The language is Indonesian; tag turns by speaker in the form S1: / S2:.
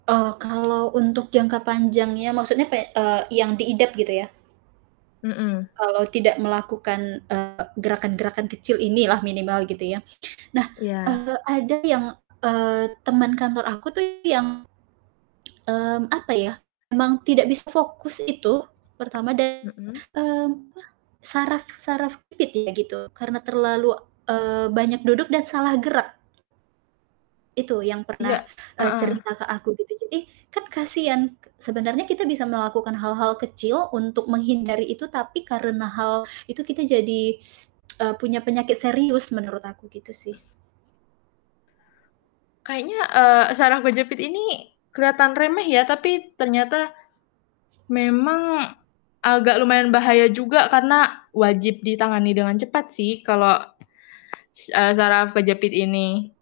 S1: Oh, kalau untuk jangka panjangnya, maksudnya, pe eee, yang diidap gitu ya?
S2: Mhm.
S1: Kalau tidak melakukan, eee, gerakan-gerakan kecil inilah minimal gitu ya. Nah,
S2: Iya.
S1: eee, ada yang, eee, teman kantor aku tuh yang, mmm, apa ya, memang tidak bisa fokus itu pertama dari,
S2: Mhm?
S1: mmm, apa, saraf saraf kejepit ya gitu karena terlalu, eee, banyak duduk dan salah gerak. Itu yang
S2: Iya,
S1: pernah, eee,
S2: heeh.
S1: cerita ke aku, gitu. Jadi, kan kasihan ke sebenarnya kita bisa melakukan hal-hal kecil untuk menghindari itu, tapi karena hal itu kita jadi, eee, punya penyakit serius menurut aku gitu sih.
S2: Kayaknya, eee, syaraf kejepit ini keliatan remeh ya, tapi ternyata memang agak lumayan bahaya juga, karena wajib ditangani dengan cepat sih kalau, eee, saraf kejepit ini.